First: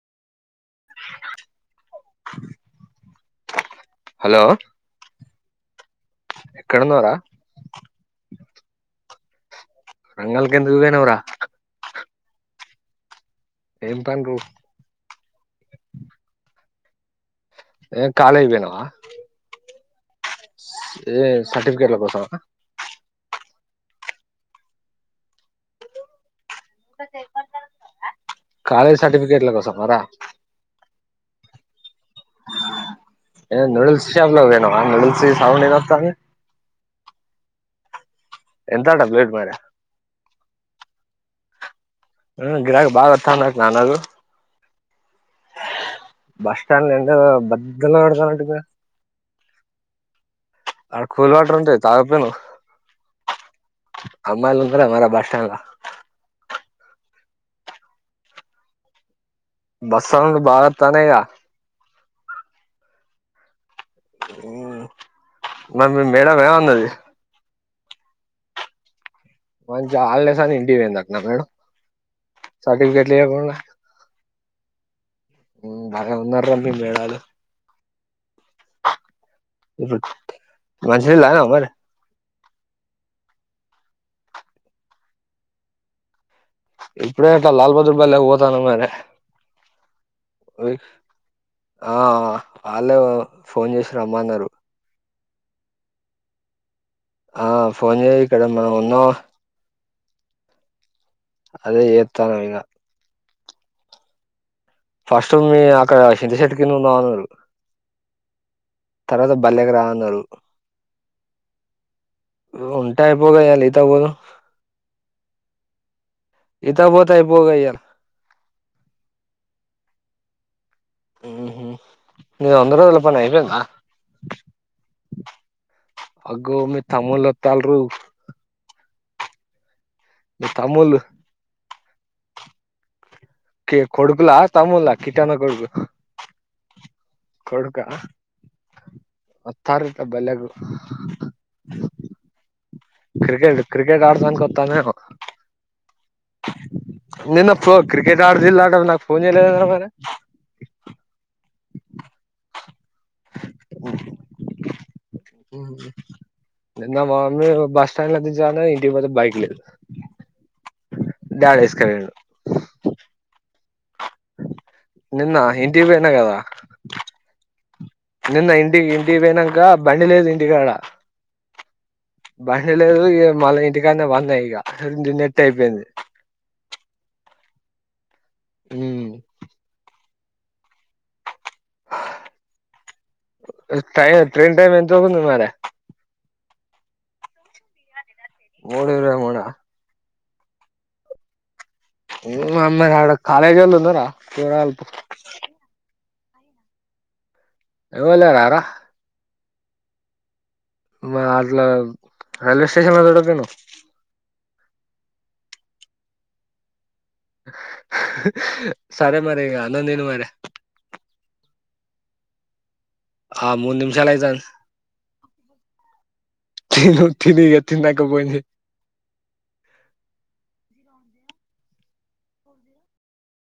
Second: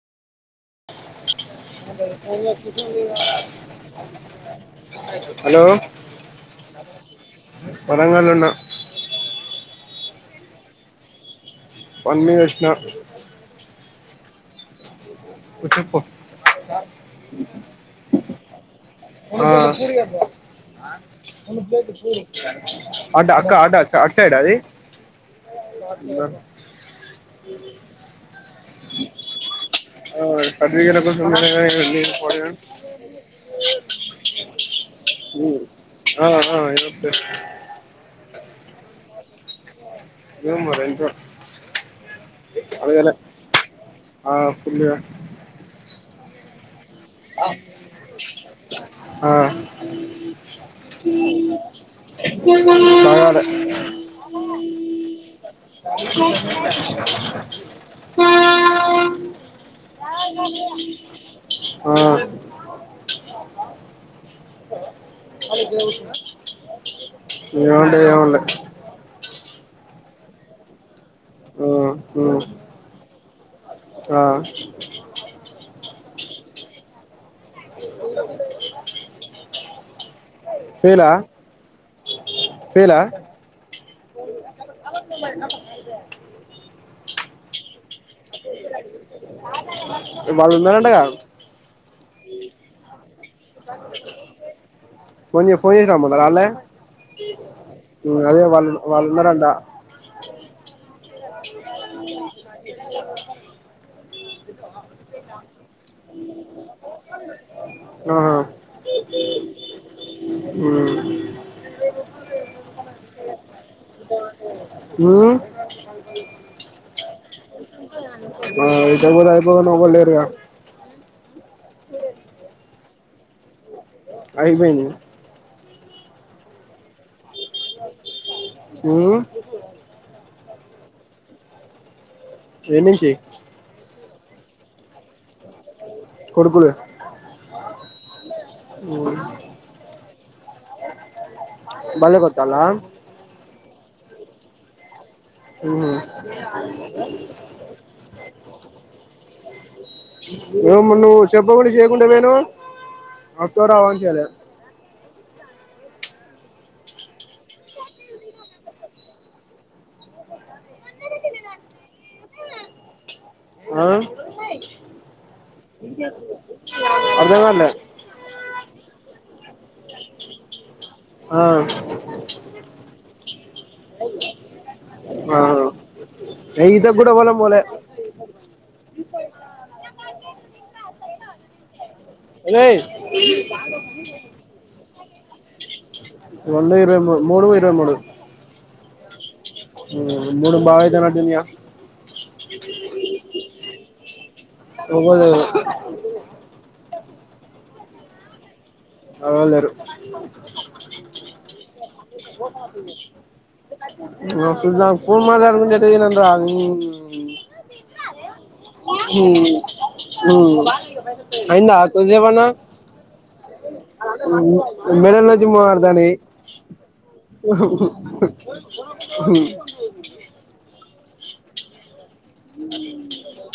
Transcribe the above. అ [inaudible] hello hello ఎక్కడున్నావురా వరంగల్లో ఉన్నా వరంగల్ కు ఎందుకు పోయినవ్ రా పని మీద వచ్చిన ఏం పని రో నువ్వు చెప్పు ఏం కాలేజీకు పోయినవ [inaudible] కోసం అంట [unintelligible] అటు సైడా అది కాలేజ సర్టిఫికెట్ల కొసమ ఆ ఒ సర్టీ [inaudible] ఏ నూడిల్స్ షాప్లోకీ పోయినవా నూడిల్స్ సి ఉమ్. సౌండ్ ఎదో వస్థాంది ఆ, ఆ, ఏం లేదు. ఎంతంట ప్లేట్ మరి ఏమో మరి ఎంతో ఆ గిరాకి బాగా వతాన్నాక అనూ [unintelligible] బస్ [unintelligible] బద్ద పెడతా ఆ, అడ కూల్ వాటర్ ఉంటాయి తాగపోను తాగాలే అమ్మాయిలు మ మ బస్టాండ్లా బస్ సౌండ్ బాగా వస్తనిగా ఆ మ మేడం ఏ అన్నది ఏమంటాది ఏమనలే మంచి హాలిడేస్లో ఇంటికీ పోయింది అ మేడం ఆ, ఉమ్, సర్టిఫికెట్ లే ఆ ఆ మ్ బాగా ఉన్న మేడాలు ఇరుజ మంచి నీళ్ళు తగినవా మరి ఫేలా ఇప్పుడే ఒక లాల్బదార్ ళ పోతాను మర వాళ్ళు ఉన్నారంటగా ఆ అళ ఫోన్ చేసి రమ్మన్నారు ఫోన్ ఫోన్ చేసి రమన్నారా ఆల్లే ఆ ఫోన్ జెయి ఇక్కడ మేమూన్నాం వాళ్ళు ఉన్నారంట అదే చేతనైమిగా ఫస్ట్ మీ అక్కడ చింత చెట్టు కి ద ఉన్నామన్నారు ఆహా తర్వాత బల్లెకి రా అన్నారు [inaudible] ఉంటా అయిపోగా ఇయాల ఈతకుపోదు మ్మ్ [inaudible] ఇతాకు పోతయిపోగా ఇయ్యల ఈతకు పోతే అయిపోవ్ గాని ఎవ్వలేరుగా ఉహు నీ వంద రోజుల పనే అయిపోయిందా అయిపోయింది అగ్గో మీ తమ్ముళ్ళు అత్తల్రో ఊమ్ మీ తమ్ముళ్ళు ఏనుంచి కి కొడుకులా తమ్ముల్లా కిట్టన్న కొడుకులు కొడుకులు కొడుకా వత్తారు ఇక బల్లెకు బళ్ళకొత్తాల్ల క్రికెట్ క్రికెట్ ఆడదానికి వతందేమో ఉమ్మ్ నేన్నప్పు క్రికెట్ ఆడదిల్ ఆడ నాకు ఫోన్ చెయ్యలేదు ఎందిరా మరి ఏం నువ్వు చెప్పా కుండ చెయ్య కుండ పోయినావ్ అత్తవో రావో అని చెయ్యలే నిన్న మా మమ్మీ బస్ స్టాండ్లో దించుదాం అంటే ఇంటికి పోతే బైక్ లేదు డాడీ ఎసుకపోయిండు ఆ ఇంటికి పోయినా కదా అర్థంకాలే నిన్న ఇంటికి ఇంటికి బోయినాంక బండి లేదు ఇంటికాడ ఆ బండి లేదు ఇగ మళ్ళీ ఇంటికాన్నె పన్న ఇగ ఆ నెట్ అయిపోయింది ఈతకు కూడా పొలం పోలే ఉమ్ [unintelligible] [unintelligible] ఒరేయ్ టైం ట్రైన్ టైం ఎంతవుతుంది మరి ఇరవై మూ మూడు ఇరవై మూడు మూడు ఇరవై మూడా ఉమ్మ్ మూడుంభావ్ అయ్యితున్నట్ ఉందిగా ఉమ్ అందగాడు కాలేజ్ వోలు ఉన్నారా పోరాగాళ్లు ఎవ్వరు ఎవల్ లేరా రా ఎవల్ లేరు మరి అట్లా రేల్వే స్టేషన్లో చూడక పోయినావ్ ఇంట్లో ఫోన్ మాట్లాడుకుంటుంటే వినండి రా నీ సరే మరి ఇగ అన్నం తిను మరి అయ్యిందా కొన్సేపనా ఆ మూడు నిమిషాలు అయితాంది మెడలోంచి మొదుతోన్నై తిను తిను ఇగ తిన్నాక ఫోన్ చెయ్